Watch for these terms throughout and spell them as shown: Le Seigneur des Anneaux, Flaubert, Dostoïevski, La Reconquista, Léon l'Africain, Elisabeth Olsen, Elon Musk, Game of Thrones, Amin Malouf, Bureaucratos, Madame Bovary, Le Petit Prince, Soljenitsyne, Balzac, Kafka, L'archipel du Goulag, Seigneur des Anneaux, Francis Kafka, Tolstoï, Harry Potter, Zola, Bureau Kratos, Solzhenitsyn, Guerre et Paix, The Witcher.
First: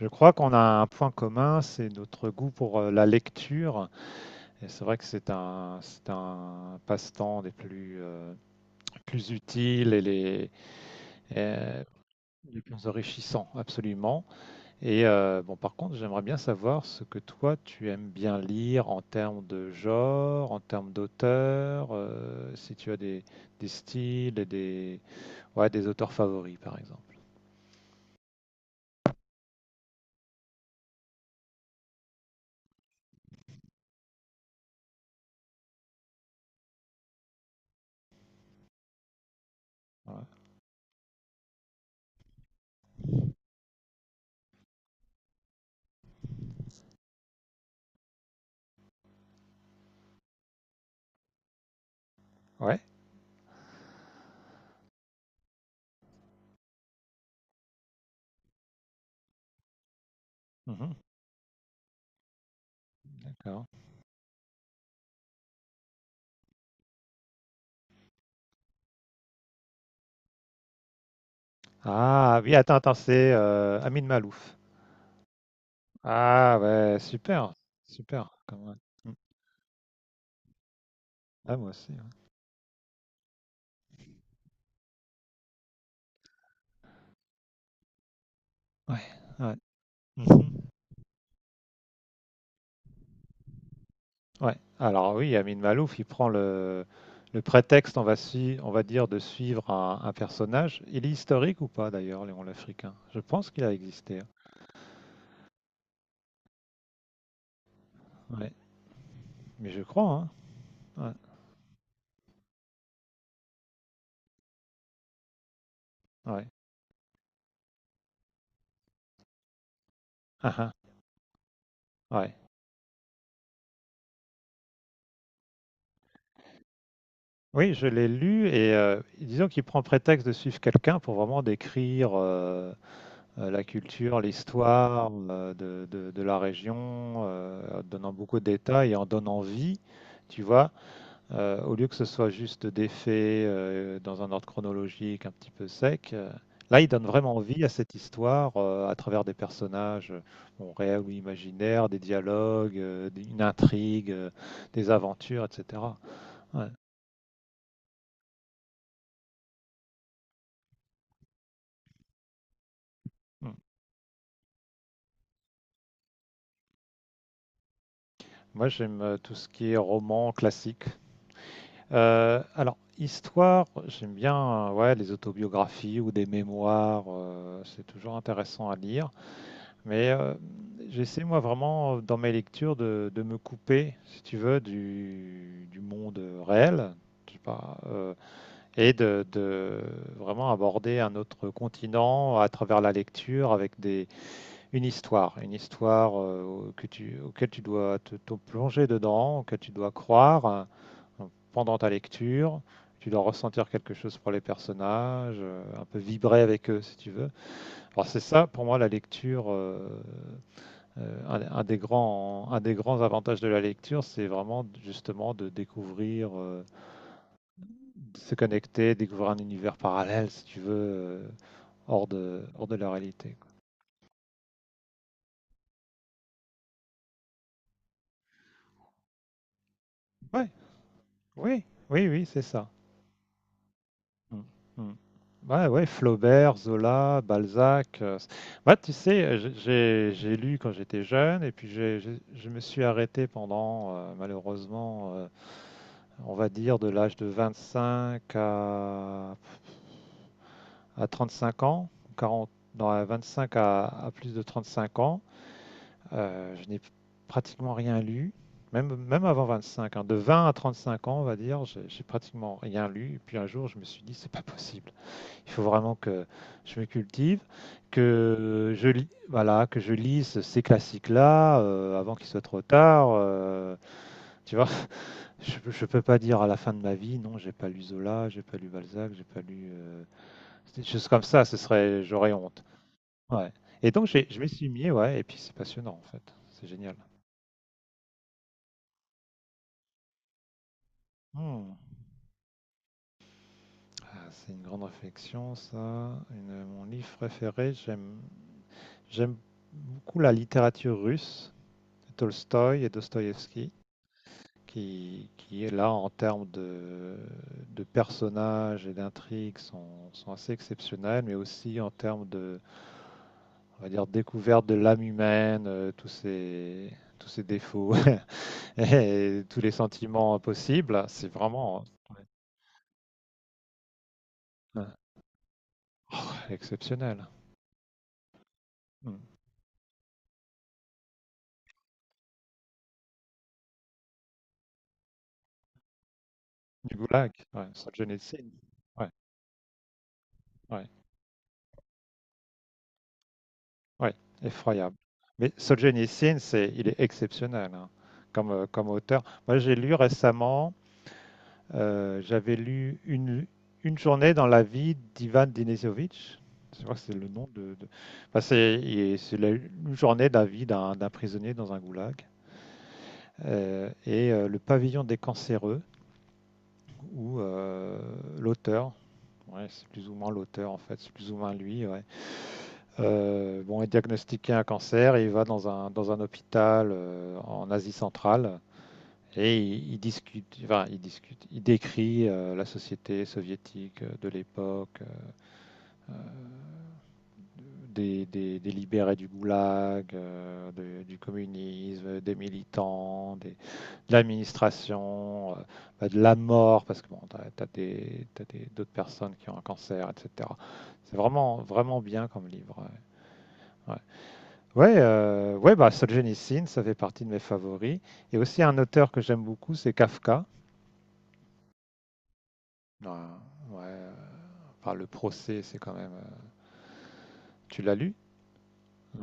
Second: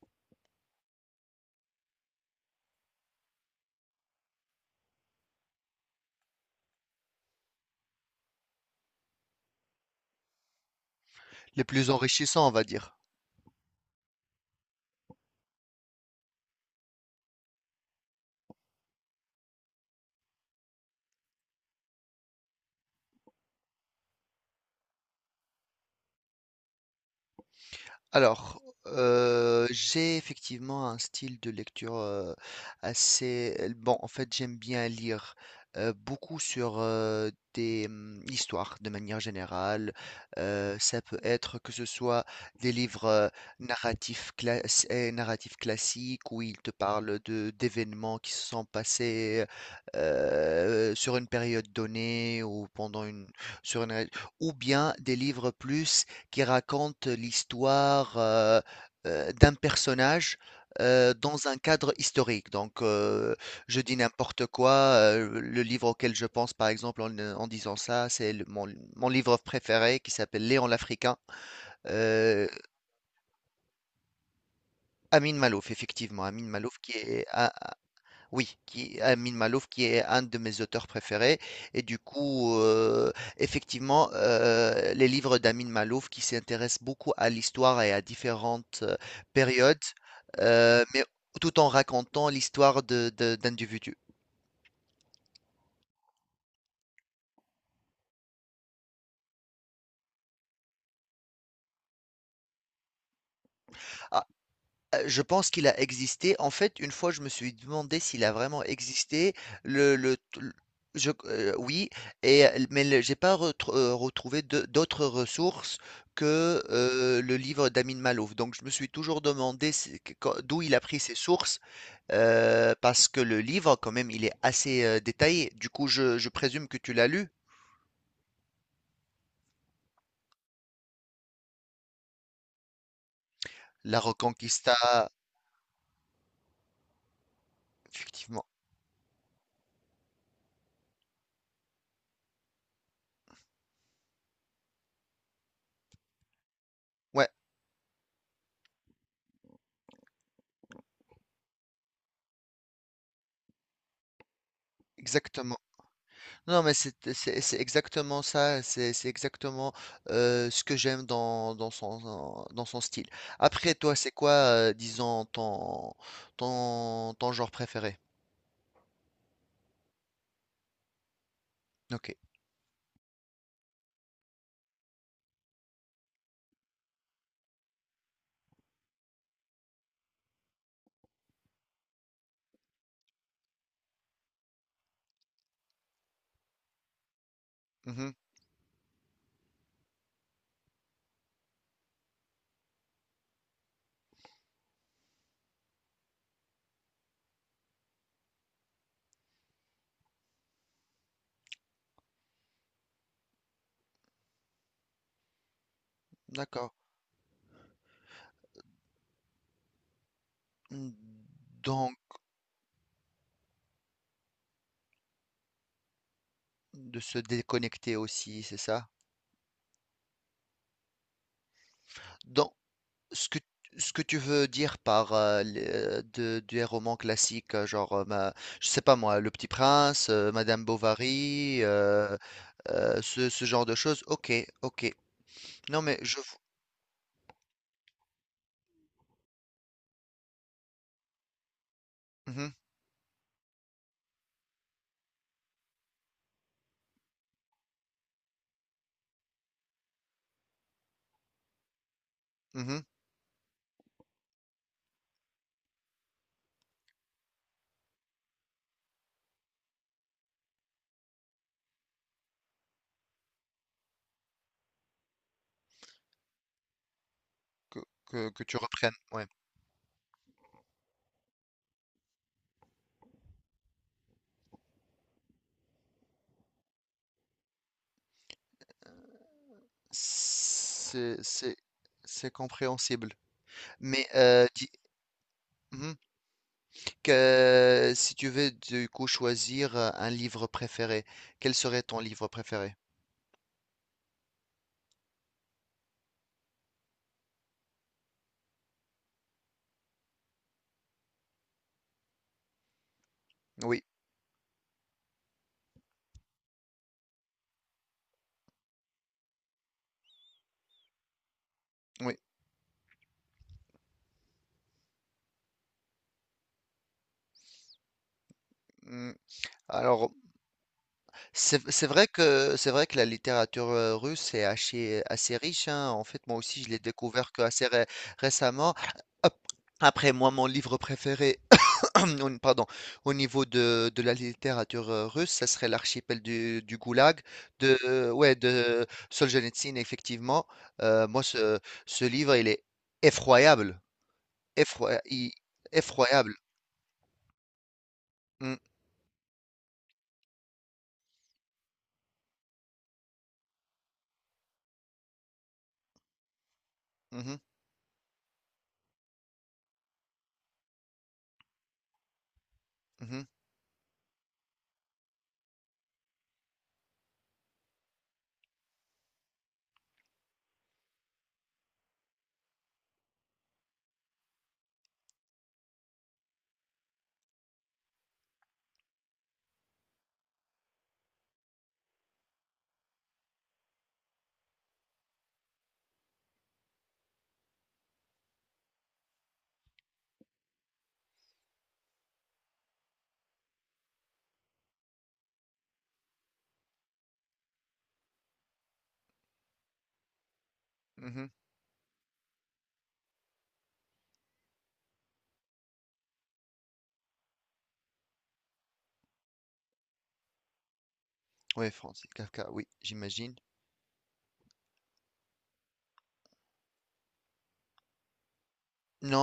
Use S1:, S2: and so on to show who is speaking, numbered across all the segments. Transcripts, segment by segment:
S1: Je crois qu'on a un point commun, c'est notre goût pour la lecture. Et c'est vrai que c'est un passe-temps des plus, plus utiles et
S2: Les
S1: euh,
S2: plus enrichissants, on
S1: les
S2: va
S1: plus
S2: dire.
S1: enrichissants, absolument. Et bon, par contre, j'aimerais bien savoir ce que toi, tu aimes bien lire en termes de genre, en termes d'auteur, si tu as des styles et ouais, des auteurs favoris, par exemple.
S2: Alors, j'ai effectivement un style de lecture assez. Bon, en fait, j'aime bien lire beaucoup sur des histoires de manière générale.
S1: Ouais.
S2: Ça peut être que ce soit des livres narratifs classiques où ils te parlent de d'événements qui se sont passés sur une période donnée ou
S1: Ouais.
S2: pendant sur une... ou bien des livres plus qui raconte l'histoire d'un personnage
S1: Mhm.
S2: dans un cadre historique. Donc,
S1: D'accord.
S2: je dis n'importe quoi. Le livre auquel je pense, par exemple, en disant ça, c'est mon livre préféré qui s'appelle Léon l'Africain.
S1: Ah
S2: Euh,
S1: oui, attends, attends, c'est Amin Malouf.
S2: Amin Malouf, effectivement, Amin
S1: Ah
S2: Malouf,
S1: ouais, super, super,
S2: oui,
S1: quand même. Mm.
S2: Amin Malouf, qui est un de mes auteurs préférés.
S1: Ah moi
S2: Et
S1: aussi.
S2: du coup, effectivement, les livres d'Amin Malouf qui s'intéressent beaucoup à l'histoire et à différentes
S1: Ouais, ouais, ouais.
S2: périodes,
S1: Mhm.
S2: mais tout en racontant l'histoire d'individus.
S1: Ouais. Alors oui, Amin Malouf, il prend le prétexte, on va dire, de suivre un personnage. Il est historique ou pas d'ailleurs, Léon l'Africain? Je pense qu'il a existé, hein.
S2: Je pense qu'il a existé. En fait, une fois, je me suis demandé s'il a
S1: Ouais.
S2: vraiment existé.
S1: Mais je
S2: Le
S1: crois, hein.
S2: t l je
S1: Ouais.
S2: q Oui, et l mais le j'ai pas retrouvé de d'autres ressources
S1: Ouais.
S2: que, le livre d'Amin Malouf. Donc je me suis toujours demandé c'est q quand
S1: Ah,
S2: d'où il
S1: ah.
S2: a pris ses sources,
S1: Ouais.
S2: parce que le livre, quand même, il est assez, détaillé. Du coup, je présume que tu l'as lu?
S1: Oui, je l'ai lu et disons qu'il prend prétexte de suivre quelqu'un pour vraiment décrire la
S2: La
S1: culture,
S2: Reconquista,
S1: l'histoire de, de la région, en donnant beaucoup de
S2: effectivement.
S1: détails et en donnant vie, tu vois, au lieu que ce soit juste des faits dans un ordre chronologique un petit peu sec. Là, il donne
S2: Ouais,
S1: vraiment vie à cette histoire à travers des personnages bon, réels ou imaginaires, des dialogues, une intrigue, des aventures,
S2: exactement.
S1: etc.
S2: Non,
S1: Ouais.
S2: mais c'est exactement ça, c'est exactement ce que j'aime dans son style.
S1: Mm.
S2: Après, toi, c'est quoi, disons, ton genre préféré?
S1: Moi, j'aime tout ce qui est roman classique,
S2: Ok.
S1: Alors, histoire, j'aime bien ouais, les autobiographies ou des mémoires, c'est toujours intéressant à lire. Mais j'essaie, moi, vraiment, dans mes lectures, de me couper, si tu veux, du monde réel, je sais pas,
S2: Mhm.
S1: et de vraiment aborder un autre continent à travers la lecture avec une histoire auquel tu dois te plonger dedans, que tu dois croire euh, pendant ta lecture. Tu dois ressentir quelque chose pour les personnages, un peu vibrer avec
S2: D'accord.
S1: eux si tu veux. Alors c'est ça pour moi la lecture,
S2: Mmh.
S1: un des
S2: Donc,
S1: grands, avantages de la lecture, c'est vraiment justement de découvrir,
S2: de se déconnecter
S1: de se
S2: aussi, c'est ça?
S1: connecter, découvrir un univers parallèle si tu veux, hors de la
S2: Ce
S1: réalité,
S2: que,
S1: quoi.
S2: Ce que tu veux dire par des romans classiques, genre, je sais pas moi, Le Petit Prince,
S1: Ouais,
S2: Madame
S1: oui,
S2: Bovary,
S1: oui, oui, c'est ça.
S2: ce genre de choses. Ok,
S1: Mmh, mmh.
S2: ok.
S1: Ouais,
S2: Non,
S1: ouais,
S2: mais je.
S1: Flaubert, Zola, Balzac. Moi, tu sais, j'ai lu quand j'étais jeune et puis je
S2: Mhm,
S1: me suis arrêté pendant, malheureusement, on va dire de l'âge de 25 à 35 ans, 40,
S2: mhm,
S1: non, à 25 à plus de 35 ans. Je n'ai pratiquement rien lu, même, même avant 25, hein, de 20 à 35 ans, on va dire, j'ai pratiquement rien lu. Et puis un jour, je me suis dit, c'est pas possible. Il faut vraiment que je me cultive,
S2: que, que tu
S1: que je
S2: reprennes.
S1: lis,
S2: Ouais.
S1: voilà, que je lise ces classiques-là avant qu'il soit trop tard, tu vois, je peux pas dire à la fin de ma vie, non, j'ai pas lu Zola, j'ai pas lu Balzac, j'ai pas lu des choses
S2: C'est,
S1: comme ça. Ce
S2: c'est,
S1: serait,
S2: c'est
S1: j'aurais honte.
S2: compréhensible.
S1: Ouais. Et donc
S2: Mais
S1: je m'y suis mis, ouais. Et puis c'est
S2: mhm,
S1: passionnant en fait. C'est génial.
S2: que, si tu veux du coup choisir un livre préféré, quel
S1: Hmm.
S2: serait ton livre préféré?
S1: Ah, c'est une grande réflexion, ça. Mon livre préféré, j'aime beaucoup la littérature russe, Tolstoï et Dostoïevski.
S2: Oui,
S1: Qui est là en termes de personnages et d'intrigues sont, sont assez exceptionnels, mais aussi en
S2: oui.
S1: termes de, on va dire, découverte de l'âme humaine, tous ces défauts
S2: Mm.
S1: et tous les
S2: Alors,
S1: sentiments possibles. C'est vraiment
S2: C'est vrai que la littérature, russe est
S1: euh,
S2: assez riche, hein. En fait, moi
S1: oh,
S2: aussi, je l'ai
S1: exceptionnel.
S2: découvert que assez ré récemment.
S1: Mm.
S2: Ap Après moi, mon livre préféré, au pardon, au niveau de la littérature, russe, ça serait l'archipel du
S1: Du
S2: Goulag
S1: Goulag, ouais,
S2: de ouais,
S1: Solzhenitsyn,
S2: de
S1: ouais,
S2: Soljenitsyne, effectivement.
S1: ouais,
S2: Moi, ce livre, il est effroyable,
S1: ouais, effroyable.
S2: effroya i
S1: Mais
S2: effroyable.
S1: Solzhenitsyn, il est exceptionnel, hein, comme,
S2: Mmh.
S1: euh, comme auteur. Moi, j'ai lu récemment j'avais lu Une journée dans la vie d'Ivan Denisovic. Je crois que c'est
S2: Mmh
S1: le
S2: mh.
S1: nom de. Enfin, c'est une journée de la vie d'un prisonnier dans un goulag.
S2: Mmh.
S1: Et le pavillon des cancéreux, où l'auteur, ouais, c'est plus ou moins l'auteur en fait, c'est plus ou moins lui, ouais, bon, est diagnostiqué un cancer et il va dans dans un hôpital en Asie centrale. Et il discute, enfin, il discute, il décrit la société soviétique de l'époque, euh, des libérés du goulag, du communisme, des militants, de l'administration, bah, de la mort, parce que bon, t'as, as des, t'as des- d'autres personnes qui ont un cancer, etc. C'est
S2: Mmh.
S1: vraiment, vraiment bien comme livre. Ouais, ouais. Ouais, ouais, bah Solzhenitsyn, ça fait partie de mes favoris. Et aussi un auteur que j'aime beaucoup, c'est Kafka.
S2: Oui, Francis Kafka, oui, j'imagine.
S1: Ah, ouais, enfin Le Procès, c'est quand même, tu l'as lu?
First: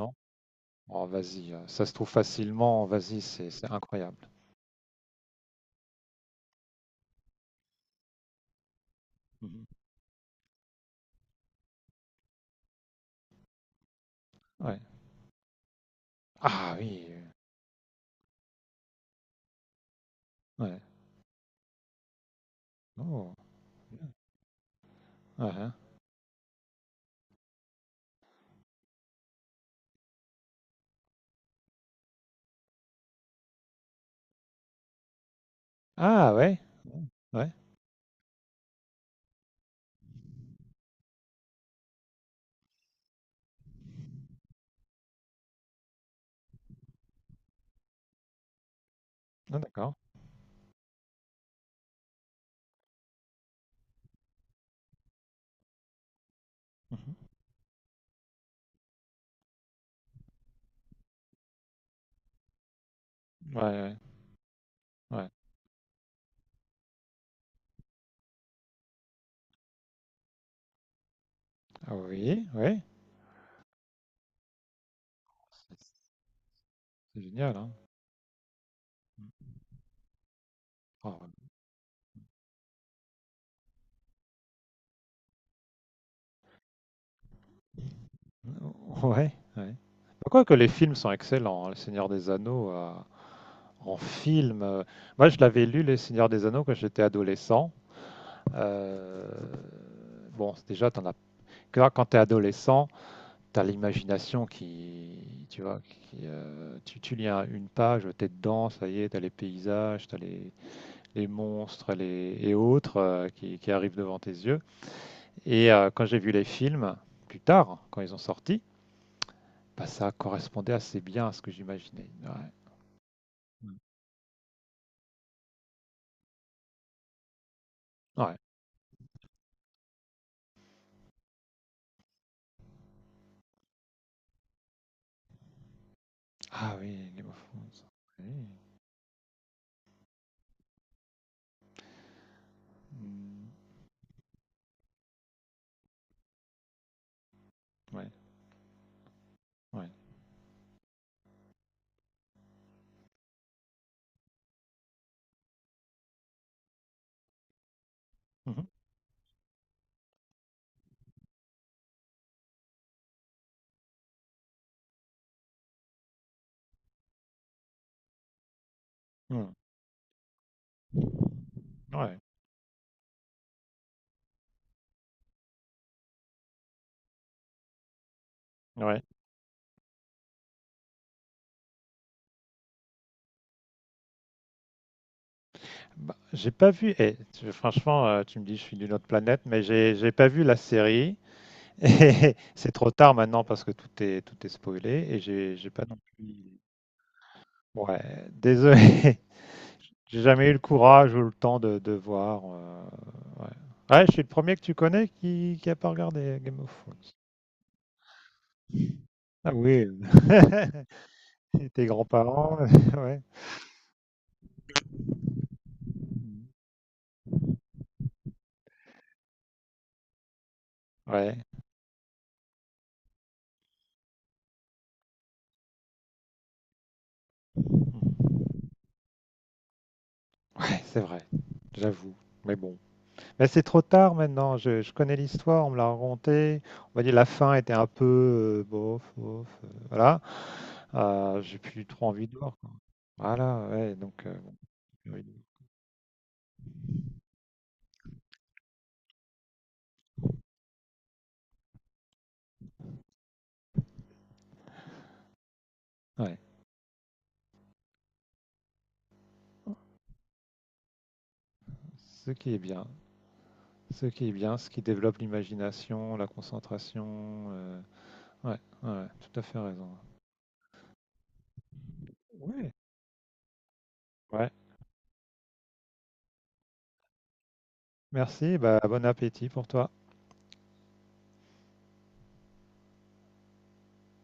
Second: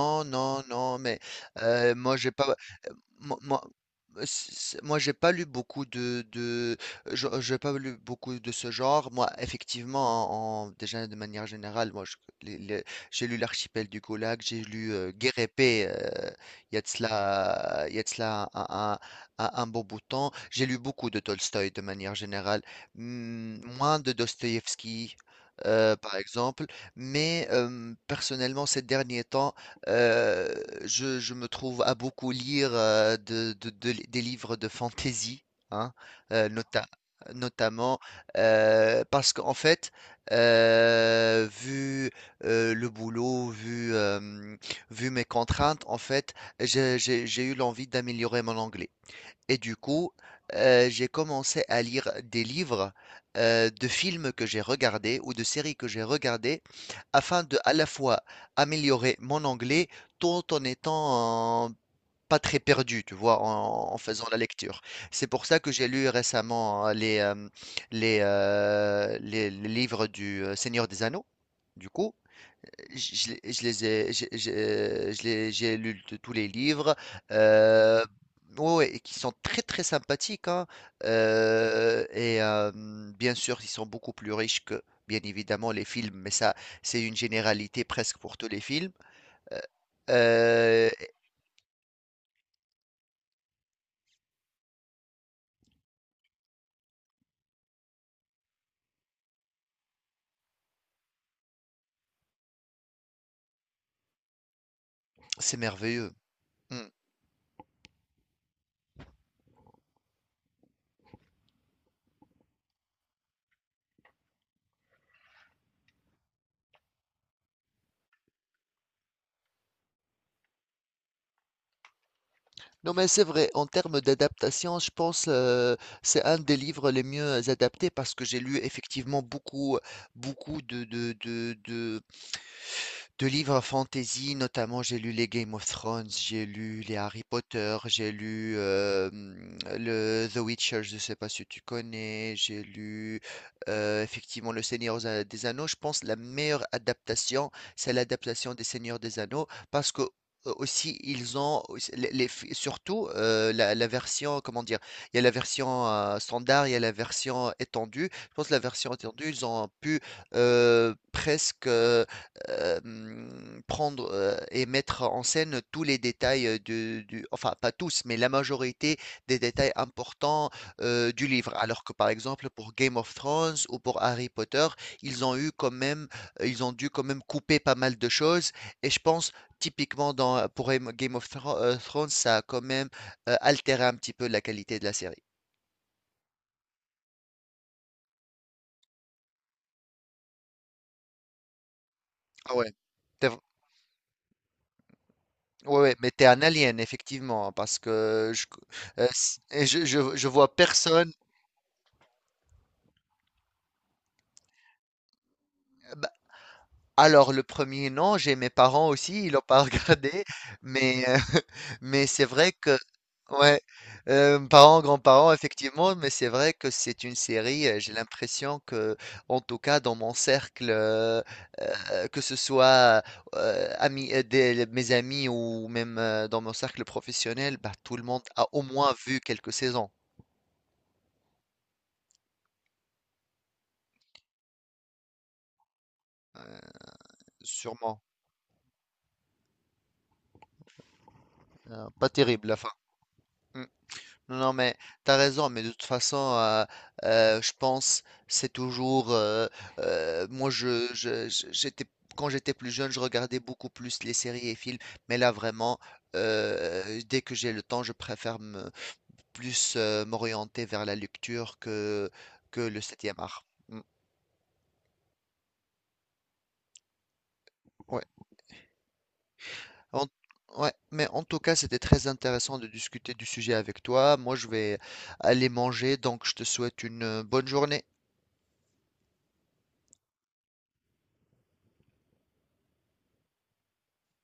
S1: Non?
S2: non, non,
S1: Oh
S2: mais
S1: vas-y, ça se trouve
S2: moi j'ai pas,
S1: facilement, vas-y,
S2: moi,
S1: c'est
S2: moi,
S1: c'est incroyable.
S2: c- moi, j'ai pas lu beaucoup j'ai pas lu beaucoup de ce genre. Moi,
S1: Mmh.
S2: effectivement, déjà de manière générale, moi, les- les- j'ai lu L'archipel du Goulag, j'ai
S1: Ouais.
S2: lu Guerre et Paix,
S1: Ah oui,
S2: il y a de cela un bon bout de temps. J'ai lu
S1: ouais.
S2: beaucoup de Tolstoï de manière générale,
S1: Oh!
S2: hmm, moins de Dostoïevski,
S1: Hein, hein.
S2: par exemple. Mais personnellement, ces derniers temps euh, je me trouve à beaucoup lire des livres de fantasy, hein,
S1: Ah
S2: euh,
S1: ouais?
S2: nota-
S1: Mmh. Ouais.
S2: notamment parce qu'en fait, vu le boulot, vu, vu mes contraintes, en fait, j'ai eu l'envie d'améliorer mon anglais.
S1: Ah
S2: Et du
S1: d'accord.
S2: coup, j'ai commencé à lire des livres de films que j'ai regardés ou de séries que j'ai regardées
S1: Mmh,
S2: afin de à la fois améliorer mon anglais tout en étant pas très perdu, tu vois,
S1: mh. Ouais, ouais,
S2: en faisant la lecture. C'est
S1: ouais.
S2: pour ça que j'ai lu récemment les livres du Seigneur des Anneaux, du
S1: Ah
S2: coup.
S1: oui, oui.
S2: Je les ai, j'ai- je les- J'ai lu
S1: C'est
S2: de tous les livres,
S1: c'est génial, hein.
S2: euh, ouais, ouais, et qui
S1: Mmh.
S2: sont très sympathiques, hein, euh, et euh, bien sûr, ils sont beaucoup plus riches que, bien évidemment, les films, mais ça, c'est une généralité presque pour tous les films.
S1: Oh ouais,
S2: Euh,
S1: ouais. Bah, quoique les
S2: euh,
S1: films sont excellents, hein, Le Seigneur des Anneaux, en film, moi je l'avais lu, Les Seigneurs des Anneaux, quand j'étais adolescent. Euh, bon, déjà, t'en as. Quand tu es adolescent, tu as l'imagination qui.
S2: c'est
S1: Tu vois,
S2: merveilleux.
S1: qui,
S2: Hmm.
S1: tu lis une page, tu es dedans, ça y est, tu as les paysages, tu as les monstres les, et autres qui arrivent devant tes yeux. Et quand j'ai vu les films, plus tard, quand ils ont sorti, bah, ça correspondait assez bien à ce que j'imaginais. Ouais.
S2: Non, mais c'est vrai, en
S1: Mm.
S2: termes d'adaptation, je pense c'est un des livres les mieux adaptés parce que
S1: Ouais.
S2: j'ai lu effectivement beaucoup, beaucoup de livres fantasy, notamment, j'ai lu les Game of Thrones, j'ai
S1: Ah
S2: lu les
S1: oui,
S2: Harry
S1: Game of
S2: Potter,
S1: Thrones.
S2: j'ai
S1: Oui.
S2: lu le The Witcher, je ne sais pas si tu connais, j'ai lu
S1: Mm.
S2: effectivement Le Seigneur des Anneaux. Je pense la meilleure adaptation, c'est
S1: Ouais.
S2: l'adaptation des Seigneurs des Anneaux,
S1: Ouais.
S2: parce que aussi surtout la version comment dire il y a la version standard il y a la version étendue je pense que la
S1: Mhm.
S2: version étendue ils ont pu presque prendre et mettre en scène tous les détails du, enfin pas tous, mais la majorité des détails importants du livre. Alors que
S1: Mm.
S2: par
S1: Ouais.
S2: exemple pour Game of Thrones ou pour Harry Potter, ils ont eu quand même, ils ont dû quand même couper pas mal de choses. Et je
S1: Ouais.
S2: pense typiquement pour Game of Thrones, ça a quand même altéré un petit peu la qualité de la série.
S1: Bah, j'ai pas vu. Franchement, tu me dis je suis d'une autre planète, mais j'ai pas vu la série. Et
S2: Ah
S1: c'est
S2: ouais.
S1: trop tard
S2: T'es v-
S1: maintenant parce que tout est spoilé et j'ai
S2: Ouais,
S1: pas
S2: ouais,
S1: non
S2: mais
S1: plus.
S2: t'es un alien, effectivement, hein, parce
S1: Ouais,
S2: que je,
S1: désolé.
S2: s- et
S1: J'ai
S2: je
S1: jamais eu
S2: vois
S1: le
S2: personne.
S1: courage ou le temps de voir. Ouais. Ouais, je suis le premier que tu connais qui a pas
S2: Bah,
S1: regardé Game of Thrones.
S2: alors le premier non, j'ai mes parents aussi, ils l'ont
S1: Ah
S2: pas
S1: oui.
S2: regardé, mais
S1: Et tes
S2: mais c'est vrai
S1: grands-parents.
S2: que
S1: Ouais.
S2: ouais, parents, grands-parents effectivement, mais c'est vrai que c'est une série, j'ai l'impression que en tout cas dans mon cercle
S1: Ouais.
S2: que ce soit amis mes amis ou même dans mon cercle professionnel, bah tout le monde a au moins vu quelques saisons,
S1: Ouais, c'est vrai. J'avoue. Mais bon. Là, c'est trop tard maintenant. Je connais l'histoire, on me l'a racontée. On va dire la fin était un
S2: sûrement.
S1: peu bof, bof. Voilà. J'ai plus trop
S2: Pas
S1: envie de
S2: terrible
S1: voir,
S2: la
S1: quoi.
S2: fin. Mm.
S1: Voilà, ouais. Donc,
S2: Non,
S1: bon,
S2: non, mais
S1: plus
S2: t'as
S1: envie de
S2: raison, mais de toute façon, je pense c'est toujours. Moi, j'étais quand j'étais plus jeune, je regardais beaucoup plus les séries et films, mais là vraiment,
S1: voir. Ouais.
S2: dès que j'ai le temps, je préfère me, plus m'orienter vers la lecture
S1: Ce qui est
S2: que le
S1: bien,
S2: septième art. Mm,
S1: ce qui est bien, ce qui développe l'imagination, la concentration.
S2: ouais.
S1: Ouais, ouais, ouais, tout à fait raison.
S2: En- ouais, mais en tout cas, c'était très intéressant de
S1: Ouais.
S2: discuter du sujet avec toi. Moi, je
S1: Ouais.
S2: vais aller manger, donc je te souhaite une bonne journée.
S1: Merci. Bah, bon appétit pour toi.